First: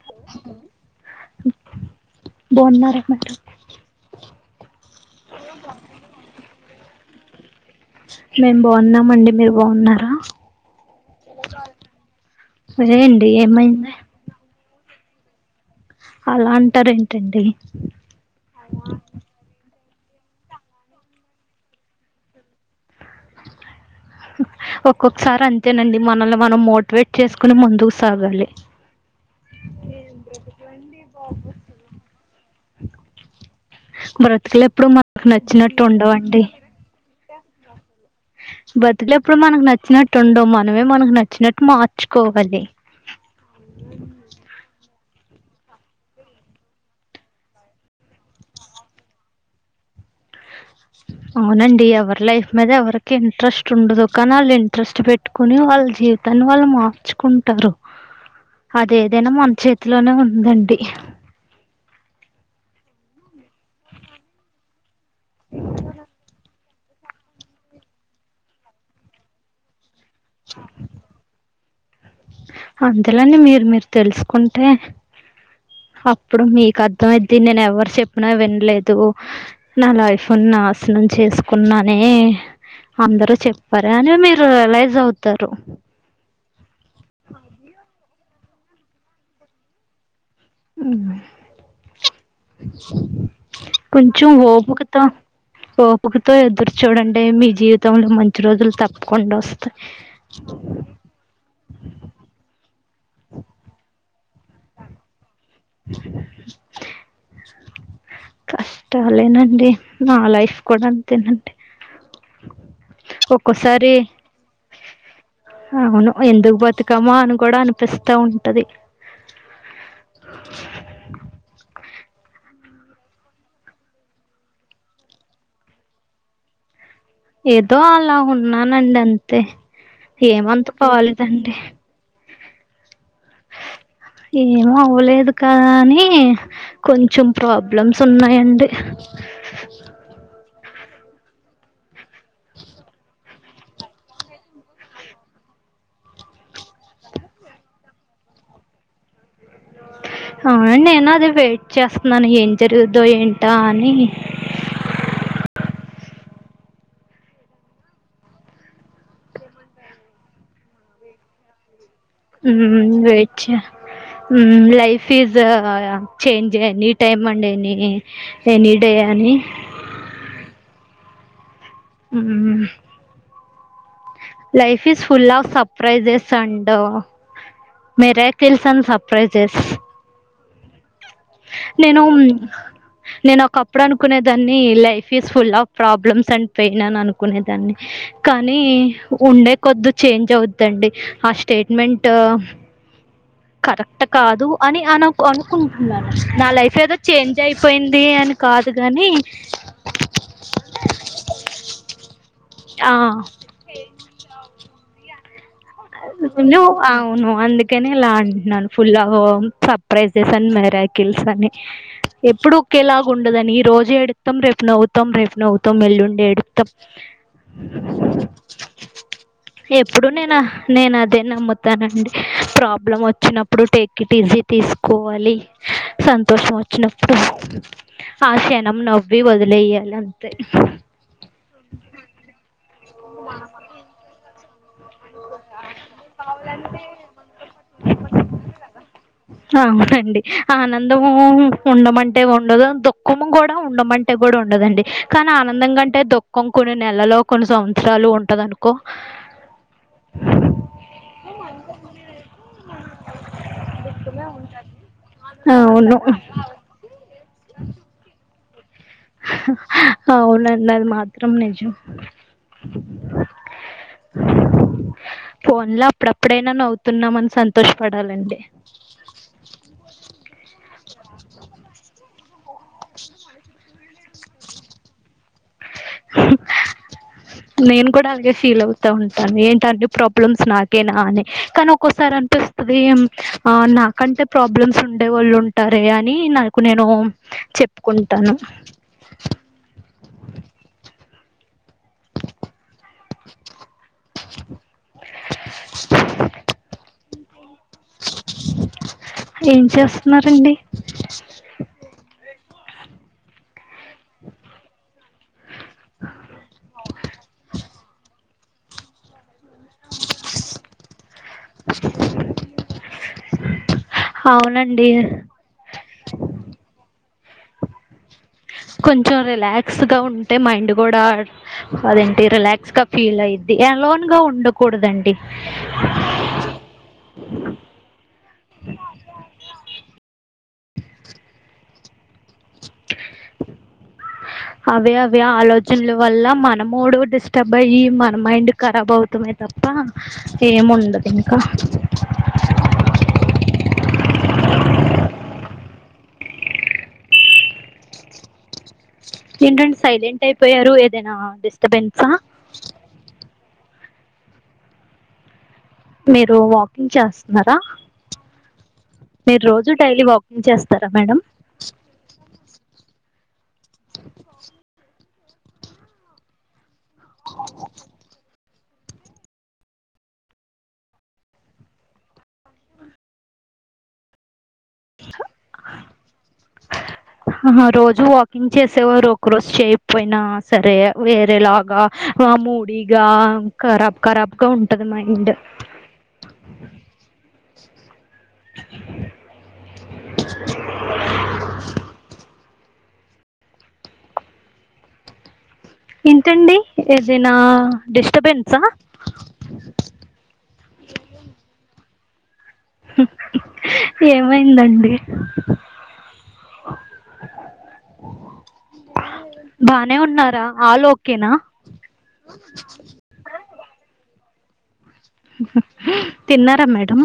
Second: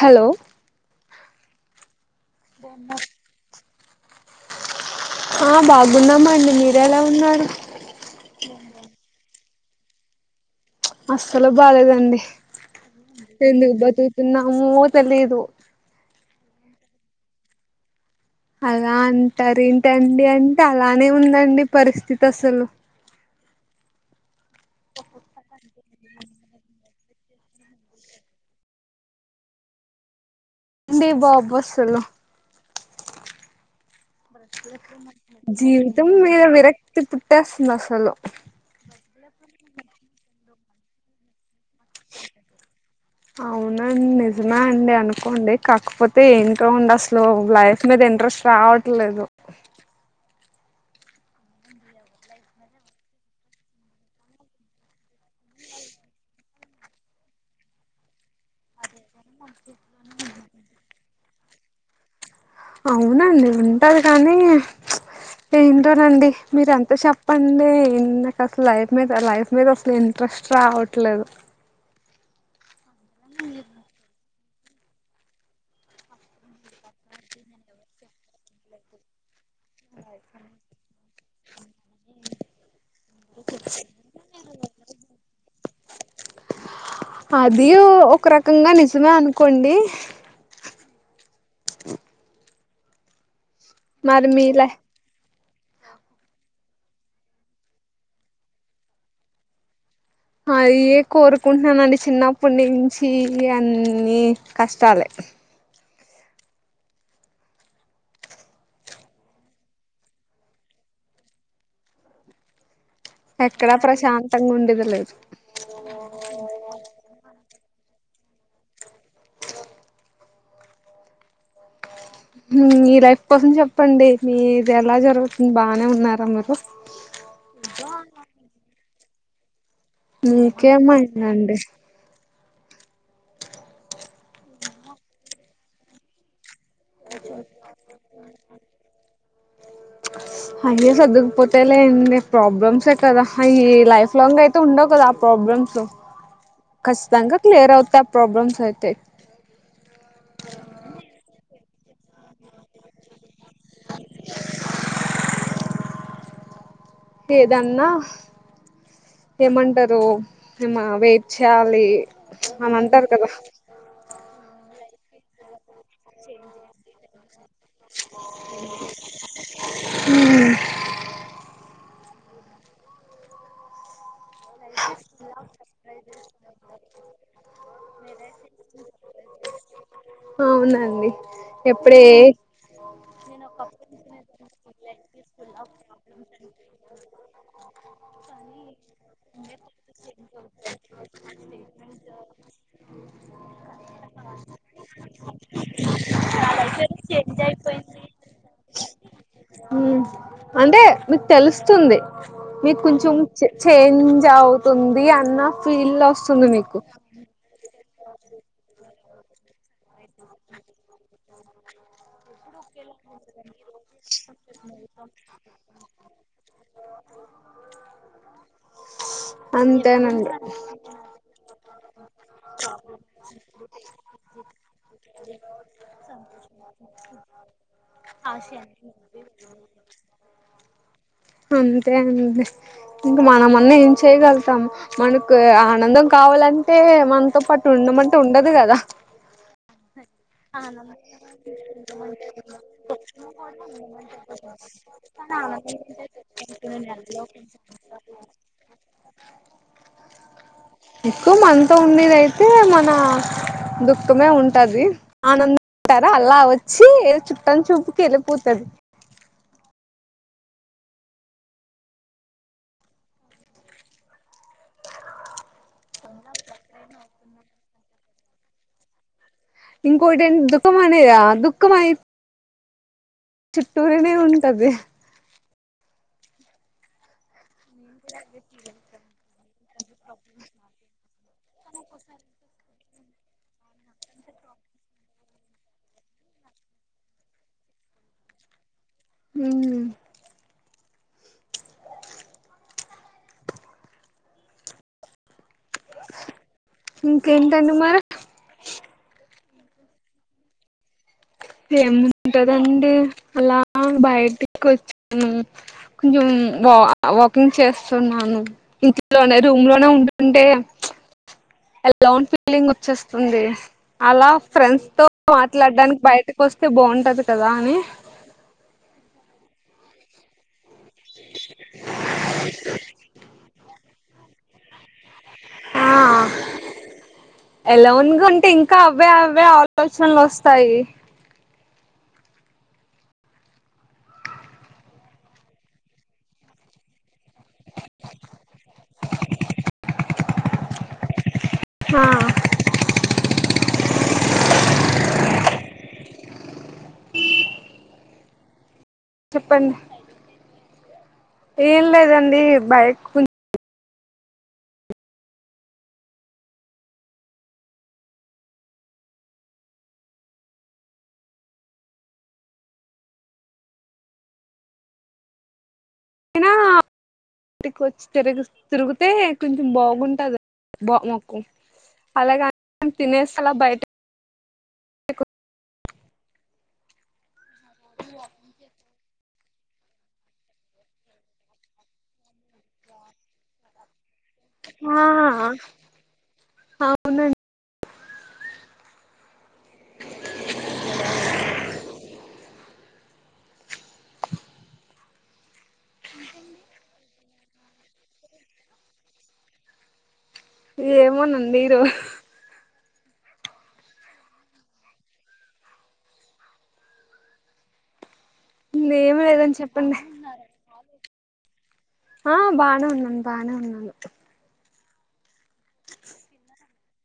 Hello బాగున్నారా madam ఆ బాగున్నామండి మీరు ఎలా ఉన్నారు మేము బాగున్నామండి మీరు బాగున్నారా అస్సలు బాలేదండి అదేండి ఎందుకుబ్ ఏమైంది బతతున్నా ఏమో తెలీదు అలా అంటారు ఏంటండి అలా అంటారు ఏంటండి అంటే అలానే ఉందండి పరిస్థితి అసలు ఒక్కొక్కసారి అంతేనండి మనని మనం మోటివేట్ చేసుకోని ముందుకు సాగాలి అండడి బాబ్బాస్లు బ్రతుకులు ఎప్పుడు మనకు నచ్చినట్టు జీవితం మీద ఉండవండి విరక్తి పుట్టేస్తుంది అసలు బ్రతుకు ఎప్పుడు మనకు నచ్చినట్టు ఉండవు మనమే మనకు నచ్చినట్టు మార్చుకోవాలి అవునండి నిజమా అండి అనుకోండి కాకపోతే ఏంకా ఉండి అసలు లైఫ్ మీద ఇంట్రెస్ట్ రావట్లేదు అవునండి అర్ లైఫ్ మీద ఎవర్కి ఇంట్రెస్ట్ ఉండదు కానీ ఇంట్రెస్ట్ పెట్ పెట్టుకుని వాళ్ళ జీవితాన్ని వాళ్ళు మార్చుకుంటారు అదేదైనా మన చేతిలోనే ఉందండి అవునండి ఉంటది కానీ ఏంటోనండి మీరు ఎంత చెప్పండి నాకు అసలు లైఫ్ మీద లైఫ్ మీద అసలు ఎ ట్రెస్ట్ రావట్లేదు అందులేని మీరు మీరు తెలుసుకుంటే అప్పుడు మీకు అర్థంమైది నేను ఎవరు చెప్పినా వినలేదు నా లైఫ్ నాశనం చేసుకో చెకున్నాని అందరు చెప్పారు అని మీరు రియలైజ్ అవుతారు అది ఒక రకంగా నిజమే అనుకోండి కొంచు మరి మీ లై వోపు కతో ఓపుకతో ఎదురు చూడండి మీ జీవితంలో మంచి రోజులు తప్పకుండా వస్తాయి అయే కోరుకుంటున్నానండి చిన్నప్పటి నుంచి అ అన్ని కష్టాలే కష్టాలేనండి నా లైఫ్ కూడా అంతేనండి ఎక్కడా ఒక్కోసారి ప్రశాంతంగా ఉండేదలా అవును ఎందుకు బతుకమ్ అను కూడా అనిపిస్తా స్థా ఉంటాధి మీ లైఫ్ కోసం చెప్పండి మీది ఎలా జరుగుతుంది బానే ఉన్నారా మీరు అలా ఉన్నానండి అంతే ఏమంతకోలిదండి మీకేమైందండి ఏమో అవ్వలేదు కానీ కొంచెం ప్రాబ్లమ్స్ ఉన్నాయండి అయ సర్దుకుపోతేలేం ప్రాబ్లమ్స్. కదా అవి లైఫ్ లాంగ్ అయితే ఉండవు కదా ఆ ప్రాబ్లమ్స్ ఖచ్చితంగా క్లియర్ అవుతా ప్రాబ్లమ్స్ అయితే ఆ నేను అది వెయిట్ చేస్తున్నాను ఏం జరుగుదో ఏంటి తానీ ఏయ్ ధన్నా ఏమంటారు ఏమ వెయిట్ చేయాలి అని ఉమ్ అంటారు కదా వెయిట్ చేయాలి ఉమ్ జీవితం life is change any time అండి ఎనీ ఎనీ డే అని హ్మ్ ఉమ్ life is full of surprises and మరే తెలుసాను సర్ప్రైజెస్ అవునండి నేను ఎప్పుడే నేను ఒక అప్పుడు అనుకునే దాన్ని life is full of problems and pain అని అనుకునేదాన్ని కానీ ఉండే కొద్దు చేంజ్ అవుద్దండి ఆ స్టేట్మెంట్ కరెక్ట్ కాదు అని అన అనుకుంటున్నాను నా లైఫ్ ఏదో చేంజ్ అయిపోయింది అని కాదు గాని హ్మ్ అంటే మీకు తెలుస్తుంది మీకు ఆ కొంచెం చేంజ్ అవుతుంది అన్న ఫీల్ వస్తుంది మీకు అవును అందు అకేనే ఇలా అంటున్నాను ఫుల్ ఆఫ్ సర్ప్రైజెస్ అని మెరాకిల్స్ అని ఎప్పుడు ఒకక్కేలాగా ఉండదని ఈ రోజుే ఎడుతాం రేపు నవ్వుతాం రేపు నవ్వుతాం వెల్లుండి ఎడుతాం ఎప్పుడు అంతేనడి నేను నేను అదే నమ్ముతానండి ప్రాబ్లం వచ్చినప్పుడు టేక్ ఇట్ ఈజీ తీసుకోవాలి సంతోషం వచ్చినప్పుడు ఆ క్షణం నవ్వి వదిలేయ్యాలి అంతే అంతే అంతే ఇంకా మనమన్న ఏం చేయగలుగుతాము మనకు ఆనందం కావాలంటే మనతో పాటు ఉండమంటే ఉండదు కదా అవునండి ఆనందము ఉండమంటే ఉండదు దుఃఖము కూడా ఉండమంటే కూడా ఉండదండి కానీ ఆనందం కంటే దుఃఖం కొన్ని నెలలో కొన్ని సంవత్సరాలు ఉంటది అనుకో ఎక్కువ మనతో ఉండేదియితే మన దుఃఖమే ఉంటది ఆనందం అవును ఉంటార అలా వచ్చి చుట్టం చూపుకి వెళ్ళిపోతుంది అవునన్నది మాత్రం నిజం ఫోన్ లో అప్పుడప్పుడైనా నవవుతున్నామని సంతోష పడాలండి ఇంకోటి ఏంటి దుఃఖం అద దుఃఖంమయి ఓహ [inaudible] చట్టూరినే ఉంటది హ నేను కూడా అలాగే ఫీల్ అవుతా ఉంటాను ఏంటని ప్రాబ్లమ్స్ నాకే నా అని కానీ ఒక్కోసారి అనిపిస్తుది ఆ నాకంటే ప్రాబ్లమ్స్ ఉండే వాళ్ళు ఉంటారే అని నాకు నేను చెప్పుకుంటా టను మ్మ్ ఇంకేంటండి మార్ ఏం చేస్తున్నారండి ఏముంటదండి అలా బయటికి వచ్చాను కొంచెం వా వాకింగ్ చేస్తున్నాను ఇంట్లోనే రూమ్ లోనే ఉంటుంటే లోన్ ఫీలింగ్ వచ్చేస్తుంది అలా ఫ్రెండ్స్ అవునండి తో మాట్లాడడానికి బయట బాగుంటది కదా అని కొంచెం రిలాక్స్ గా ఉంటే మైండ్ కూడా అదేంటి రిలాక్స్ గా ఫీల్ అయిది అ లోన్ గా ఉండకూడదండి ఆ అలైన్ గా ఉంటే ఇంకా అవే అవే ఆలోచనలు వస్తాయి అవి అవి ఆలోచనలు వల్ల మన మూడు డిష్ అబ్బయయి మన మైండ్ ఖరాబ్ అవుతుమే తప్ప ఏముండదు ఇంకా ఆ చెప్పండి ఏంటండి సైలెంట్ అయిపోయారు ఏదైనా ఏం డిస్టర్బెన్సా లేదండి బైక్ మీరు వాకింగ్ చేస్తున్నారా మీరు రోజు డైలీ వాకింగ్ చేస్తారా మేడం అ ఇటికి వచ్చి తిరు తిరుగితే కొంచెం బాగుంటంది బా మాకు అలాగాని తినేస్త అలా బయట ఆ రోజు వాకింగ్ చేసేవారు ఒక రోజు చేయ పోయినా సరే వేరేలాగా ఆ మూ దిగా ఖరాబ్ ఖరాబ్గా ఉంటది ఆ మైండ్ మ ఏంతండి ఏదైనా డిస్టబెన్సా ఏమోనండి ఇరు ఏమైందండి ఏమి లేదని బానే చెప్పండి ఉన్నారా ఆల్ ఓకేనా ఆ బానే ఉన్నాను బానే ఉన్నాను తిన్నారా మేడమ్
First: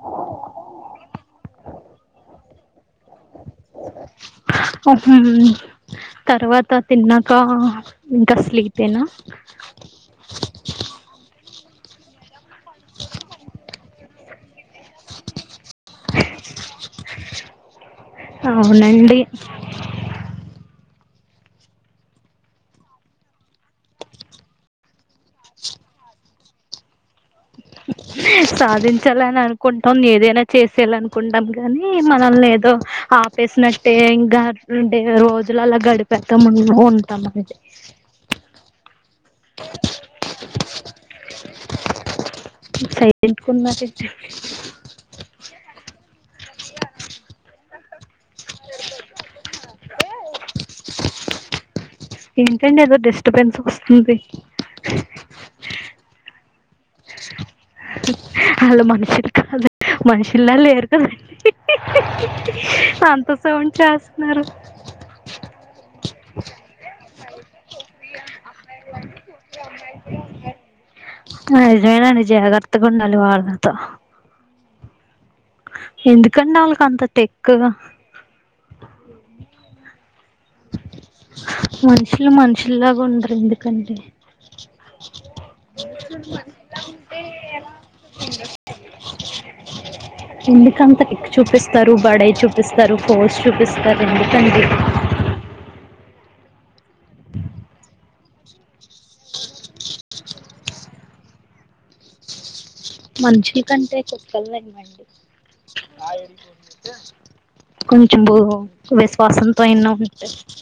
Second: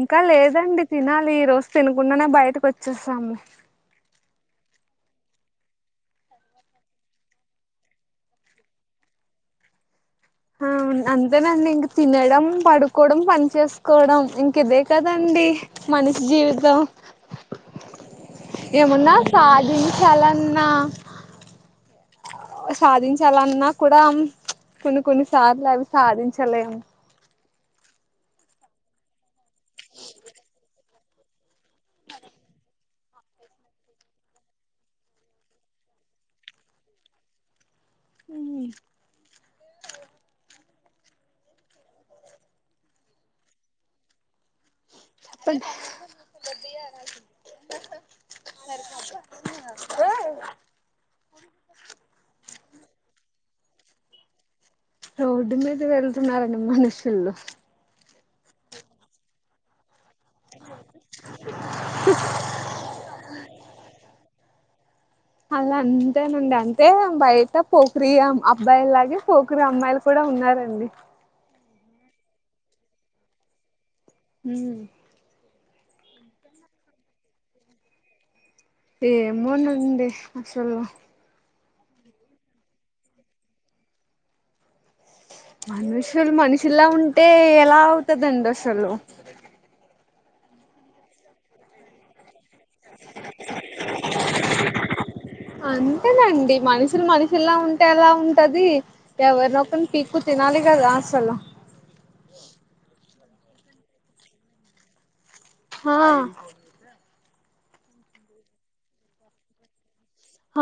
ఇంకా లేదండి పచ్చస్మ ఓహ తర్వాత తిన్నాక ఇంకా అసలితేనా ఆ అంతే అండి ఈగ తినడం పడుకోవడం పని చేసుకోవడం ఇంక ఇదే కదండి మనిషి జీవితం ఏమన్నా అవునండి సాధించాలన్నా సాధించాలన్నా కూడా కొన్ని కొన్ని సార్లు అవి సాధించలేం సాధించాలని అనుకుంటాం ఏదైనా చేసేయాల అనుకుంటాం కానీ మనల్ ఏదో ఆపేసినట్టే ఇంకాండే రోజుల అలా గడిపస్తాం ఉంటాం అన్నది అ [unintelligible] చెప్పండి ఏంటండి ఏదో డెస్ట్బెన్స్ వస్తుంది రోడ్డు మీద వెళ్తున్నారండి మనుషులు ఆల్లు మనుషిలు కాద్ మనుషిలా లేరు కదండి అంత సౌండ్ చేస్తున్నారు అలా అంతేనండి. అంటే బయట పోకరి అబ్బాయిలాగే పోకరి అమ్మాయిలు కూడా ఉన్నారండి నిజమేనండి జాగ్రత్తగా ఉండాలి వాళతో ఊ ఎందుకండి ఆల్లకి అంత టెక్కు ఏమోనండి అసలు మనుషులు మనుషుల్లాగా ఉండరు ఎందుకంటే మనుషులు మనుషుల్లా ఉంటే ఎలా అవుతందండి అసలు ఎందుకంతా చూపిస్తారు బయ చూపి చూపిస్తారు పోస్ట్ చూపిస్తారు ఎందుకండి అంతేనండి మనుషులు మనుషులా ఉంటే అలా ఉంటది ఎవరినొక్కరిని పీక్కు తిన తినాలి కదా అసల్ మనుషుల కంటే కుక్కలు నయం మండి ఆ కొంచెం విశ్వాసంతో అయినా ఉన్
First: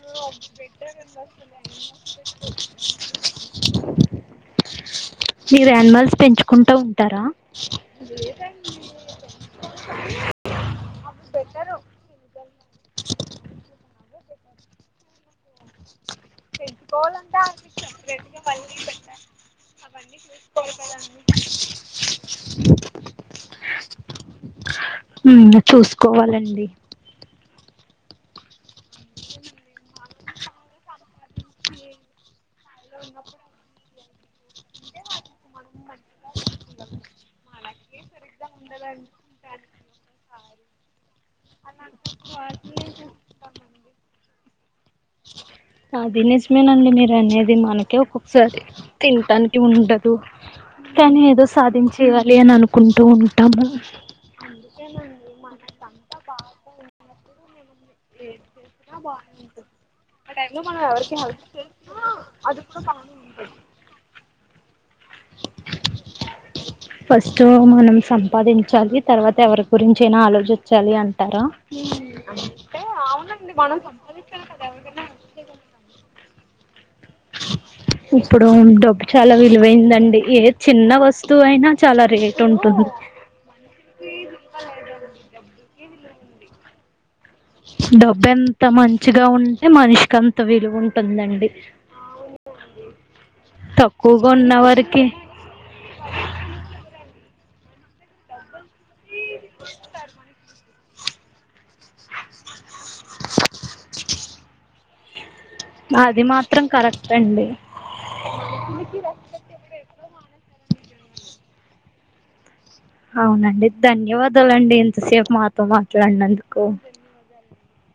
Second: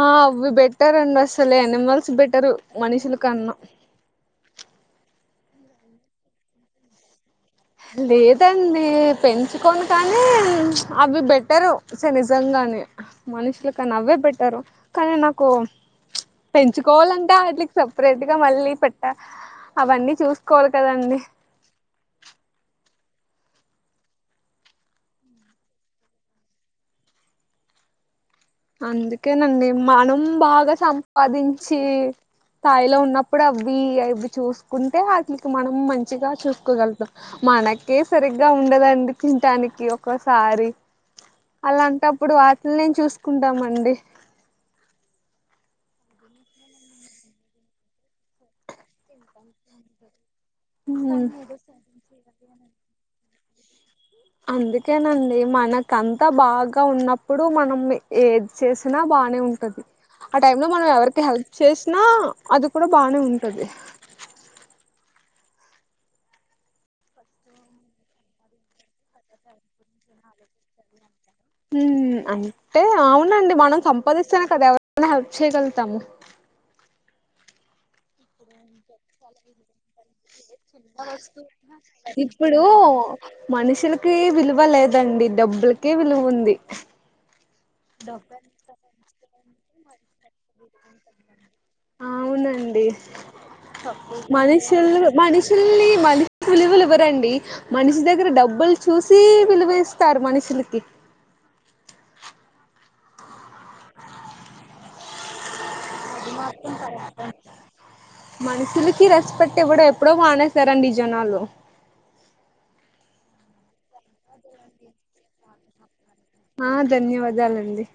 ఆ అవి బెటర్ అండి అసలు యానిమల్స్ బెటరు మనుషుల కన్నా [unintelligible] మీరు యానిమల్స్ పెంచుకుంటా ఉంటరా లేదండి పెంచుకోని కానీ అవి బెటరు నిజంగా కానీ మనుషుల కన్నా అవ్వే బెట్టారు కానీ నాకు పెంచుకోవాలంటే వాటికి సపరేట్ గా మళ్ళీ పెట్ట అవన్నీ చూసుకోవాలి కదండి. ఉమ్ చూసుకోవాలండి అందుకేనండి మనం బాగా సంపాదించి స్తాయిలో ఉన్నప్పుడు అవ్వి అది చూసుకుంటే వాటికి మనం మంచిగా చూసుకోగలుగుతాం మనకే సరిగ్ గ ఉండదు అండి. తింటానికి ఒకోసారి అలాంటప్పుడు వాటిని నేను చూస్ సుకుంటామండి అది నిజమేనండి. మీరు అనేది మనకే ఒక్కొక్కసారి తినటానికి ఉండదు. కానీ ఏదో సాధించేయాలి. అని అనుకుంటూ ఉంటాము. అందుకేనండి మనకంతా బాగా ఉన్నప్పుడు మనం మి ఏది చేసినా బానే ఉంటది ఆ టైమ్ లో మనం ఎవరికి హెల్ప్ చేసినా అది కూడా బానే ఉంటది. ఫస్ట్ మనం సంపాదించాలి. తర్వాత ఎవరి గురించి అయినా ఆలోచించాలి అన్ ఉ అంటే అవునండి మనం సంపాదిస్తేనే కదా ఎవరయినా హెల్ప్ చేయ్యగలుగుతం ఇప్పుడు డబ్ వస్తువు అయినా చాలా రేటు ఇప్పుడు ఉంటుంది మనుషుల కీ విలువ లేదండి. డబ్బులకే విలువ ఉంది. డబ్బు ఎంత మంచిగా ఉంటే మనిషికి అంత విలువ ఉంటుందండి ఆవు అవునండి తక్కువగా మనుషులు ఉన్నవారికి మనుషుల్ని మనిషు విలువలు ఇవ్వరండి. మనిషి దగ్గర డబ్బులు చూసి విలువిస్తారు మనుషులకి అది మాత్రం కరెక్ట్ అండి మనుషులకి రెస్పెట్ ఇవ్వడం ఎప్పుడో మానేశారండి జనాలు అవునండి ధన్యవాదాలండి ఇంతసేపు మాతో మా కే అన్నందుకో ఆ ధన్యవాదాలండి